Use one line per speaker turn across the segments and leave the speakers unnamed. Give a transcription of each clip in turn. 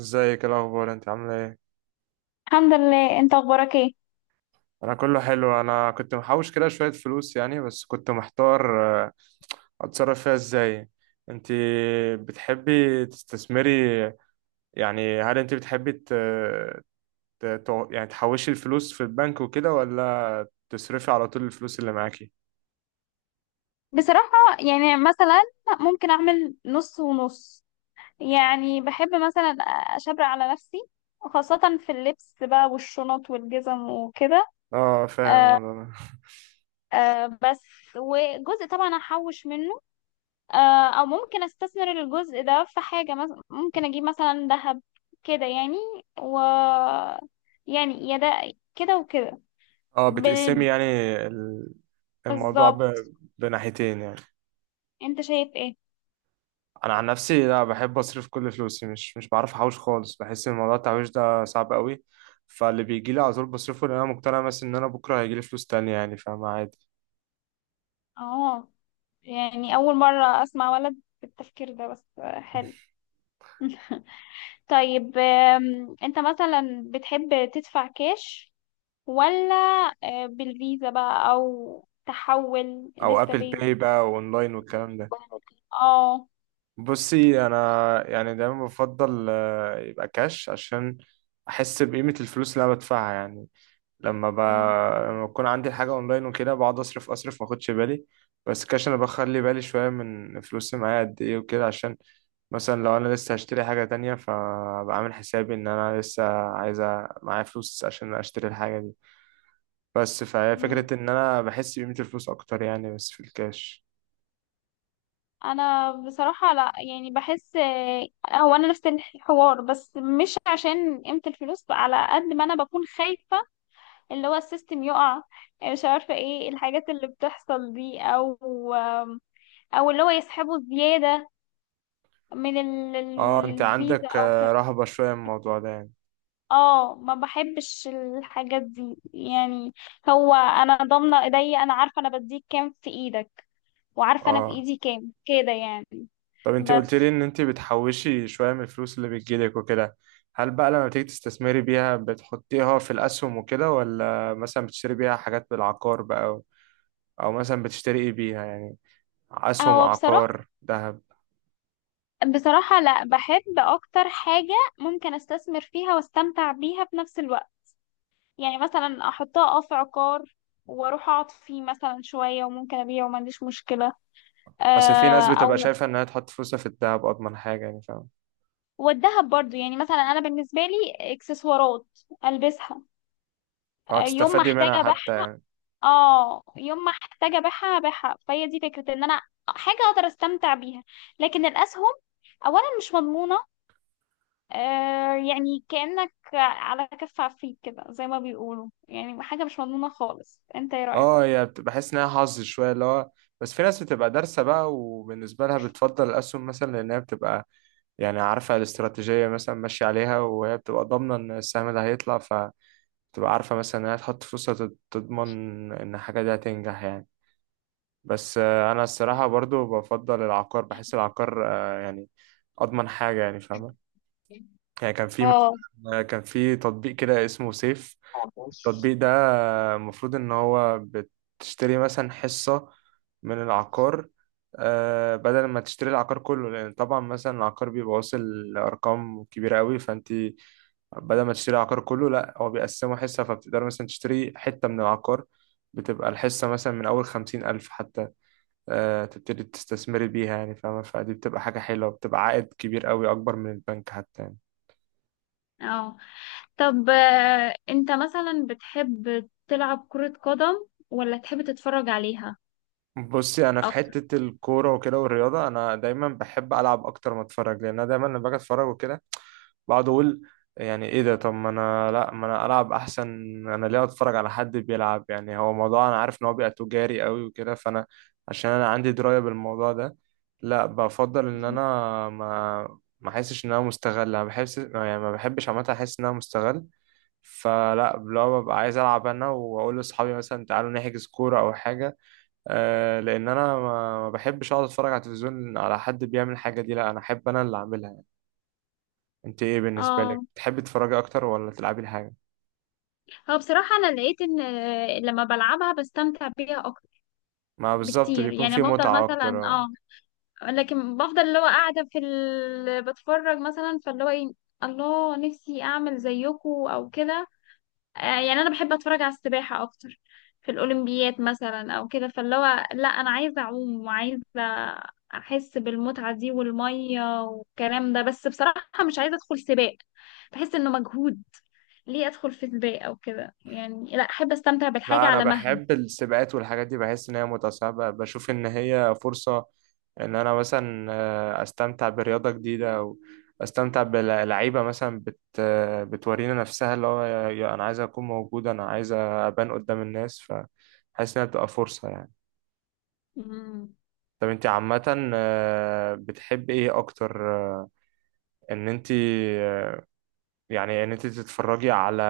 ازيك؟ ايه الاخبار، انت عامله ايه؟
الحمد لله، انت اخبارك ايه؟
انا كله حلو. انا كنت محوش كده شويه فلوس يعني، بس كنت محتار اتصرف فيها ازاي. انت بتحبي تستثمري؟ يعني هل انت بتحبي يعني تحوشي الفلوس في البنك وكده، ولا تصرفي على طول الفلوس اللي معاكي؟
بصراحة يعني مثلا ممكن اعمل نص ونص. يعني بحب مثلا اشبر على نفسي، خاصة في اللبس بقى والشنط والجزم وكده.
اه، فاهم
آه،
الموضوع ده.
آه، بس. وجزء طبعا احوش منه. آه، او ممكن استثمر الجزء ده في حاجة، مثلا ممكن اجيب مثلا ذهب كده يعني. و يعني يا ده كده وكده.
اه، بتقسمي
بال-
يعني ال- الموضوع
بالظبط.
بناحيتين يعني.
انت شايف ايه؟
انا عن نفسي لا، بحب اصرف كل فلوسي، مش بعرف احوش خالص، بحس ان موضوع التحويش ده صعب قوي. فاللي بيجي لي على طول بصرفه، لان انا مقتنع مثلا ان انا بكره هيجي لي فلوس تانية يعني، فاهم، عادي.
اه، يعني أول مرة أسمع ولد بالتفكير ده، بس حلو. طيب، أنت مثلا بتحب تدفع كاش، ولا بالفيزا بقى، أو تحول
او
لسه
ابل
بي؟
باي بقى، واونلاين والكلام ده.
اه.
بصي انا يعني دايما بفضل يبقى كاش، عشان احس بقيمة الفلوس اللي انا بدفعها يعني. لما ب...
مم.
لما بكون عندي حاجة اونلاين وكده بقعد اصرف اصرف، ما اخدش بالي. بس كاش انا بخلي بالي شوية، من فلوسي معايا قد ايه وكده، عشان مثلا لو انا لسه هشتري حاجة تانية فابقى عامل حسابي ان انا لسه عايزة معايا فلوس عشان اشتري الحاجة دي. بس فهي
مم.
فكرة ان انا بحس بقيمة الفلوس اكتر يعني، بس في الكاش.
انا بصراحة لا، يعني بحس، هو انا نفس الحوار، بس مش عشان قيمة الفلوس، على قد ما انا بكون خايفة. اللي هو السيستم يقع، مش عارفة ايه الحاجات اللي بتحصل دي، او اللي هو يسحبوا زيادة من
اه، انت
الفيزا
عندك
او كده.
رهبة شوية من الموضوع ده يعني.
اه، ما بحبش الحاجات دي يعني. هو انا ضامنة ايديا، انا عارفة انا بديك كام في ايدك، وعارفة انا في
اه،
ايدي كام كده يعني.
طب انت قلت لي
بس،
ان انت بتحوشي شوية من الفلوس اللي بتجيلك وكده، هل بقى لما بتيجي تستثمري بيها بتحطيها في الاسهم وكده، ولا مثلا بتشتري بيها حاجات بالعقار بقى، او أو مثلا بتشتري ايه بيها يعني؟ اسهم،
هو بصراحة
عقار ده.
بصراحة لا، بحب اكتر حاجة ممكن استثمر فيها واستمتع بيها في نفس الوقت. يعني مثلا احطها في عقار، واروح اقعد فيه مثلا شوية، وممكن ابيعه وما عنديش مشكلة،
اصل في ناس بتبقى
او.
شايفة انها تحط فلوسها في الدهب اضمن حاجة يعني، فاهم.
والدهب برضو، يعني مثلا انا بالنسبه لي اكسسوارات البسها،
اه،
يوم ما
تستفادي
احتاج
منها حتى
ابيعها.
يعني.
ابيعها، فهي دي فكره ان انا حاجه اقدر استمتع بيها. لكن الاسهم اولا مش مضمونه، يعني كانك على كف عفريت كده، زي ما بيقولوا، يعني حاجه مش مضمونه خالص. انت ايه رايك؟
اه، هي بحس انها حظ شوية اللي هو. بس في ناس بتبقى دارسة بقى، وبالنسبة لها بتفضل الأسهم مثلا، لأنها بتبقى يعني عارفة الاستراتيجية مثلا ماشية عليها، وهي بتبقى ضامنة إن السهم ده هيطلع، فبتبقى عارفة مثلا إنها تحط فلوسها تضمن إن الحاجة دي هتنجح يعني. بس أنا الصراحة برضو بفضل العقار، بحس العقار يعني أضمن حاجة يعني، فاهم. يعني كان في
اه،
مثلا كان في تطبيق كده اسمه سيف. التطبيق ده المفروض ان هو بتشتري مثلا حصة من العقار. بدل ما تشتري العقار كله، لان طبعا مثلا العقار بيبقى واصل لارقام كبيره قوي، فانت بدل ما تشتري العقار كله لا، هو بيقسمه حصه، فبتقدر مثلا تشتري حته من العقار. بتبقى الحصه مثلا من اول خمسين الف حتى. تبتدي تستثمري بيها يعني، فاهمه. فدي بتبقى حاجه حلوه، بتبقى عائد كبير قوي اكبر من البنك حتى يعني.
اه. طب، انت مثلا بتحب تلعب كرة قدم ولا تحب تتفرج عليها
بصي انا في
اكتر؟
حته الكوره وكده والرياضه، انا دايما بحب العب اكتر ما اتفرج، لان انا دايما لما باجي اتفرج وكده بقعد اقول يعني ايه ده، طب ما انا لا، ما انا العب احسن. انا ليه اتفرج على حد بيلعب يعني؟ هو موضوع انا عارف ان هو بيبقى تجاري قوي وكده، فانا عشان انا عندي درايه بالموضوع ده لا، بفضل ان
مم.
انا ما احسش ان انا مستغل. انا بحس يعني ما بحبش عامه احس ان انا مستغل. فلا، لو ببقى عايز العب انا واقول لاصحابي مثلا تعالوا نحجز كوره او حاجه. لان انا ما بحبش اقعد اتفرج على التلفزيون على حد بيعمل الحاجه دي. لا، انا احب انا اللي اعملها يعني. انت ايه بالنسبه لك،
اه،
تحبي تتفرجي اكتر ولا تلعبي الحاجه؟
هو بصراحة انا لقيت ان، لما بلعبها بستمتع بيها اكتر
ما بالظبط،
بكتير.
بيكون
يعني
في
بفضل
متعه اكتر
مثلا، لكن بفضل اللي هو قاعدة بتفرج مثلا، فاللي هو ايه. الله، نفسي اعمل زيكو او كده، يعني انا بحب اتفرج على السباحه اكتر في الاولمبيات مثلا او كده، فاللي هو لا، انا عايزه اعوم، وعايزه احس بالمتعه دي، والميه والكلام ده، بس بصراحه مش عايزه ادخل سباق. بحس انه مجهود. ليه ادخل في سباق او كده يعني؟ لا، احب استمتع بالحاجه
لا انا
على مهلي.
بحب السباقات والحاجات دي، بحس ان هي متعه، ساعات بشوف ان هي فرصه ان انا مثلا استمتع برياضه جديده، او استمتع بلعيبه مثلا بت آه، بتورينا نفسها اللي هو يا انا عايز اكون موجود، انا عايز ابان قدام الناس، فحاسس انها بتبقى فرصه يعني.
مم.
طب انت عامة بتحب ايه اكتر؟ آه، ان انت آه، يعني ان انت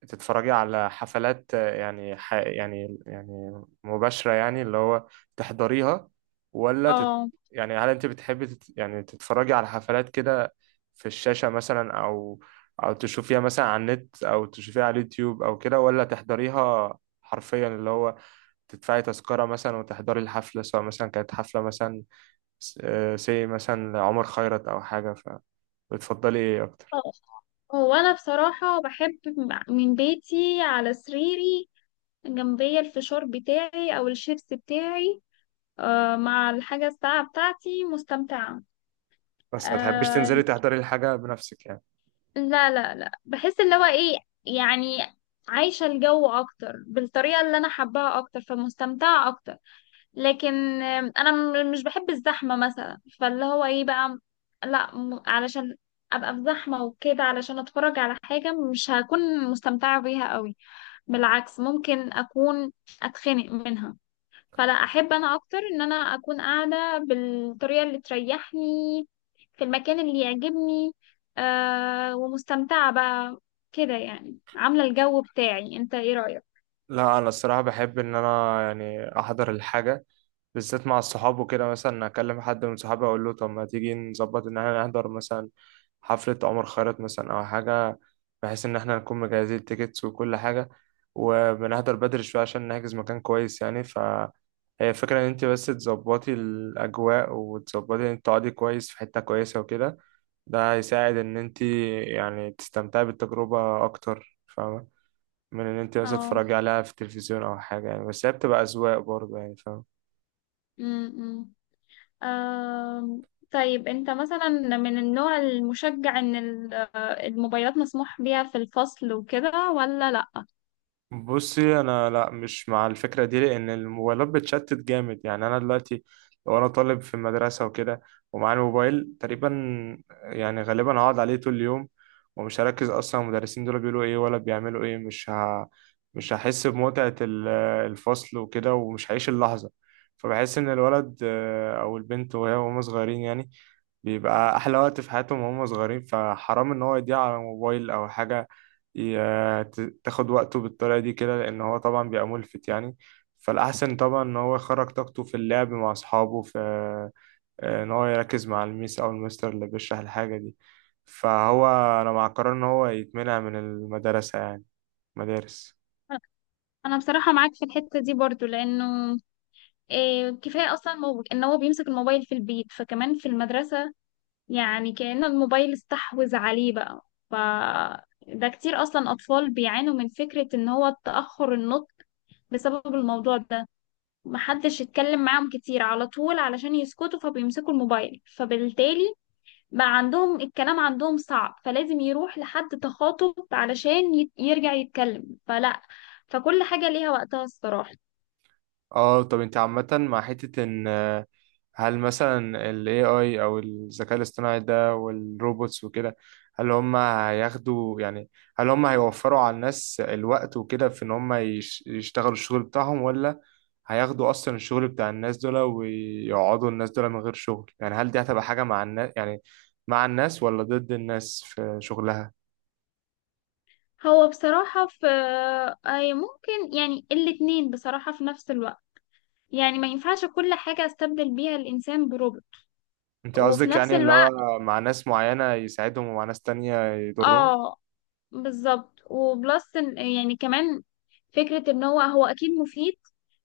تتفرجي على حفلات، يعني يعني مباشرة يعني، اللي هو تحضريها، ولا تت...
اه.
يعني هل انت بتحبي يعني تتفرجي على حفلات كده في الشاشة مثلا، او او تشوفيها مثلا على النت، او تشوفيها على اليوتيوب او كده، ولا تحضريها حرفيا، اللي هو تدفعي تذكرة مثلا وتحضري الحفلة، سواء مثلا كانت حفلة مثلا سي مثلا عمر خيرت او حاجه؟ فبتفضلي ايه اكتر؟
هو انا بصراحه بحب من بيتي على سريري، جنبي الفشار بتاعي او الشيبس بتاعي، مع الحاجة الساعة بتاعتي، مستمتعة.
بس ما تحبيش
آه.
تنزلي تحضري الحاجه بنفسك يعني؟
لا، لا، لا، بحس اللي هو ايه، يعني عايشة الجو أكتر بالطريقة اللي أنا حباها أكتر، فمستمتعة أكتر. لكن، أنا مش بحب الزحمة مثلا، فاللي هو ايه بقى، لا علشان أبقى في زحمة وكده علشان أتفرج على حاجة، مش هكون مستمتعة بيها قوي، بالعكس ممكن أكون أتخنق منها. فلا، احب انا اكتر ان انا اكون قاعده بالطريقه اللي تريحني، في المكان اللي يعجبني، ومستمتعه بقى كده يعني، عامله الجو بتاعي. انت ايه رايك؟
لا، انا الصراحه بحب ان انا يعني احضر الحاجه، بالذات مع الصحاب وكده. مثلا اكلم حد من صحابي اقول له طب ما تيجي نظبط ان احنا نحضر مثلا حفله عمر خيرت مثلا او حاجه، بحيث ان احنا نكون مجهزين التيكتس وكل حاجه، وبنحضر بدري شويه عشان نحجز مكان كويس يعني. ف هي الفكرة إن أنت بس تظبطي الأجواء، وتظبطي إن أنت تقعدي كويس في حتة كويسة وكده. ده هيساعد إن أنت يعني تستمتعي بالتجربة أكتر، فاهمة، من إن أنت بس
اه.
تتفرجي عليها في التلفزيون أو حاجة يعني. بس هي بتبقى أذواق برضه يعني، فاهمة.
امم آه طيب انت مثلا من النوع المشجع ان الموبايلات مسموح بيها في الفصل وكده، ولا لا؟
بصي انا لا، مش مع الفكره دي، لان الموبايلات بتشتت جامد يعني. انا دلوقتي لو انا طالب في المدرسه وكده، ومعايا الموبايل، تقريبا يعني غالبا هقعد عليه طول اليوم، ومش هركز اصلا المدرسين دول بيقولوا ايه ولا بيعملوا ايه. مش هحس بمتعه الفصل وكده، ومش هعيش اللحظه. فبحس ان الولد او البنت، وهي وهم صغيرين يعني، بيبقى احلى وقت في حياتهم وهم صغيرين، فحرام ان هو يضيع على موبايل او حاجه تاخد وقته بالطريقة دي كده، لأن هو طبعا بيبقى ملفت يعني. فالأحسن طبعا إن هو يخرج طاقته في اللعب مع أصحابه، في إن هو يركز مع الميس أو المستر اللي بيشرح الحاجة دي. فهو، أنا مع قرار إن هو يتمنع من المدرسة يعني، مدارس.
انا بصراحه معاك في الحته دي برضو، لانه كفايه اصلا، ان هو بيمسك الموبايل في البيت، فكمان في المدرسه، يعني كأن الموبايل استحوذ عليه بقى. ده كتير أصلا، أطفال بيعانوا من فكرة إن هو تأخر النطق بسبب الموضوع ده. محدش يتكلم معاهم كتير، على طول علشان يسكتوا فبيمسكوا الموبايل، فبالتالي بقى عندهم الكلام، عندهم صعب، فلازم يروح لحد تخاطب علشان يرجع يتكلم. فلا، فكل حاجة ليها وقتها الصراحة.
اه، طب انت عامة مع حتة ان هل مثلا ال AI او الذكاء الاصطناعي ده والروبوتس وكده، هل هم هياخدوا يعني، هل هم هيوفروا على الناس الوقت وكده في ان هم يشتغلوا الشغل بتاعهم، ولا هياخدوا اصلا الشغل بتاع الناس دول ويقعدوا الناس دول من غير شغل يعني؟ هل دي هتبقى حاجة مع الناس يعني، مع الناس ولا ضد الناس في شغلها؟
هو بصراحة في أي ممكن، يعني الاتنين بصراحة في نفس الوقت. يعني ما ينفعش كل حاجة استبدل بيها الإنسان بروبوت،
انت
وفي
قصدك
نفس
يعني اللي
الوقت.
هو مع ناس معينة يساعدهم ومع ناس تانية يضرهم؟
اه، بالظبط. وبلس يعني كمان فكرة ان هو اكيد مفيد،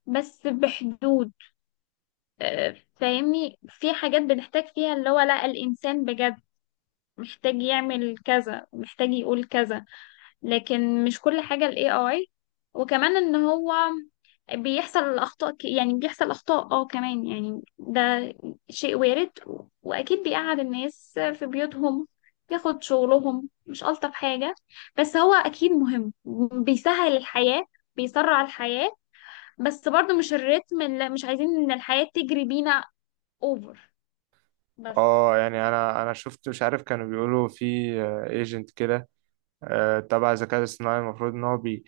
بس بحدود. آه، فاهمني، في حاجات بنحتاج فيها اللي هو لا، الإنسان بجد محتاج يعمل كذا، محتاج يقول كذا، لكن مش كل حاجة ال AI. وكمان ان هو بيحصل اخطاء، يعني بيحصل اخطاء، كمان يعني، ده شيء وارد. واكيد بيقعد الناس في بيوتهم، بياخد شغلهم، مش الطف حاجة، بس هو اكيد مهم، بيسهل الحياة، بيسرع الحياة، بس برضو مش الريتم اللي مش عايزين ان الحياة تجري بينا اوفر. بس
اه، يعني انا شفت، مش عارف، كانوا بيقولوا في ايجنت كده، تبع الذكاء الاصطناعي، المفروض ان هو بي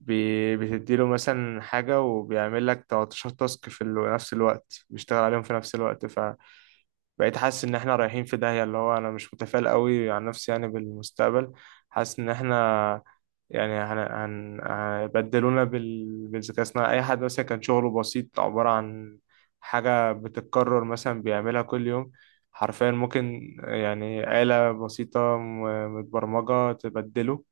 بي بتديله مثلا حاجة وبيعمل لك 13 تاسك في نفس الوقت، بيشتغل عليهم في نفس الوقت. بقيت حاسس ان احنا رايحين في داهية، اللي هو انا مش متفائل قوي عن نفسي يعني بالمستقبل. حاسس ان احنا يعني هيبدلونا بالذكاء الصناعي. اي حد مثلا كان شغله بسيط عبارة عن حاجة بتتكرر مثلا بيعملها كل يوم، حرفيا ممكن يعني آلة بسيطة متبرمجة تبدله.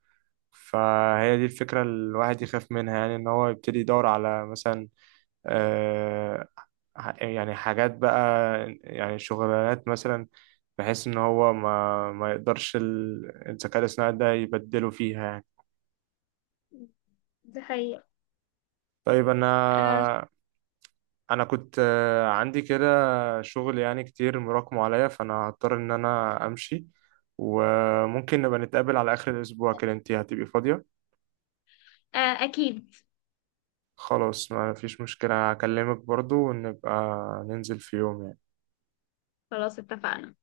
فهي دي الفكرة اللي الواحد يخاف منها يعني، ان هو يبتدي يدور على مثلا آه، يعني حاجات بقى، يعني شغلانات مثلا، بحيث ان هو ما يقدرش الذكاء الاصطناعي ده يبدله فيها يعني.
دي حقيقة.
طيب، انا
آه.
انا كنت عندي كده شغل يعني كتير مراكمه عليا، فانا هضطر ان انا امشي. وممكن نبقى نتقابل على اخر الاسبوع كده، انتي هتبقي فاضية؟
آه، اكيد.
خلاص، ما فيش مشكلة. هكلمك برضو، ونبقى ننزل في يوم يعني.
خلاص، اتفقنا.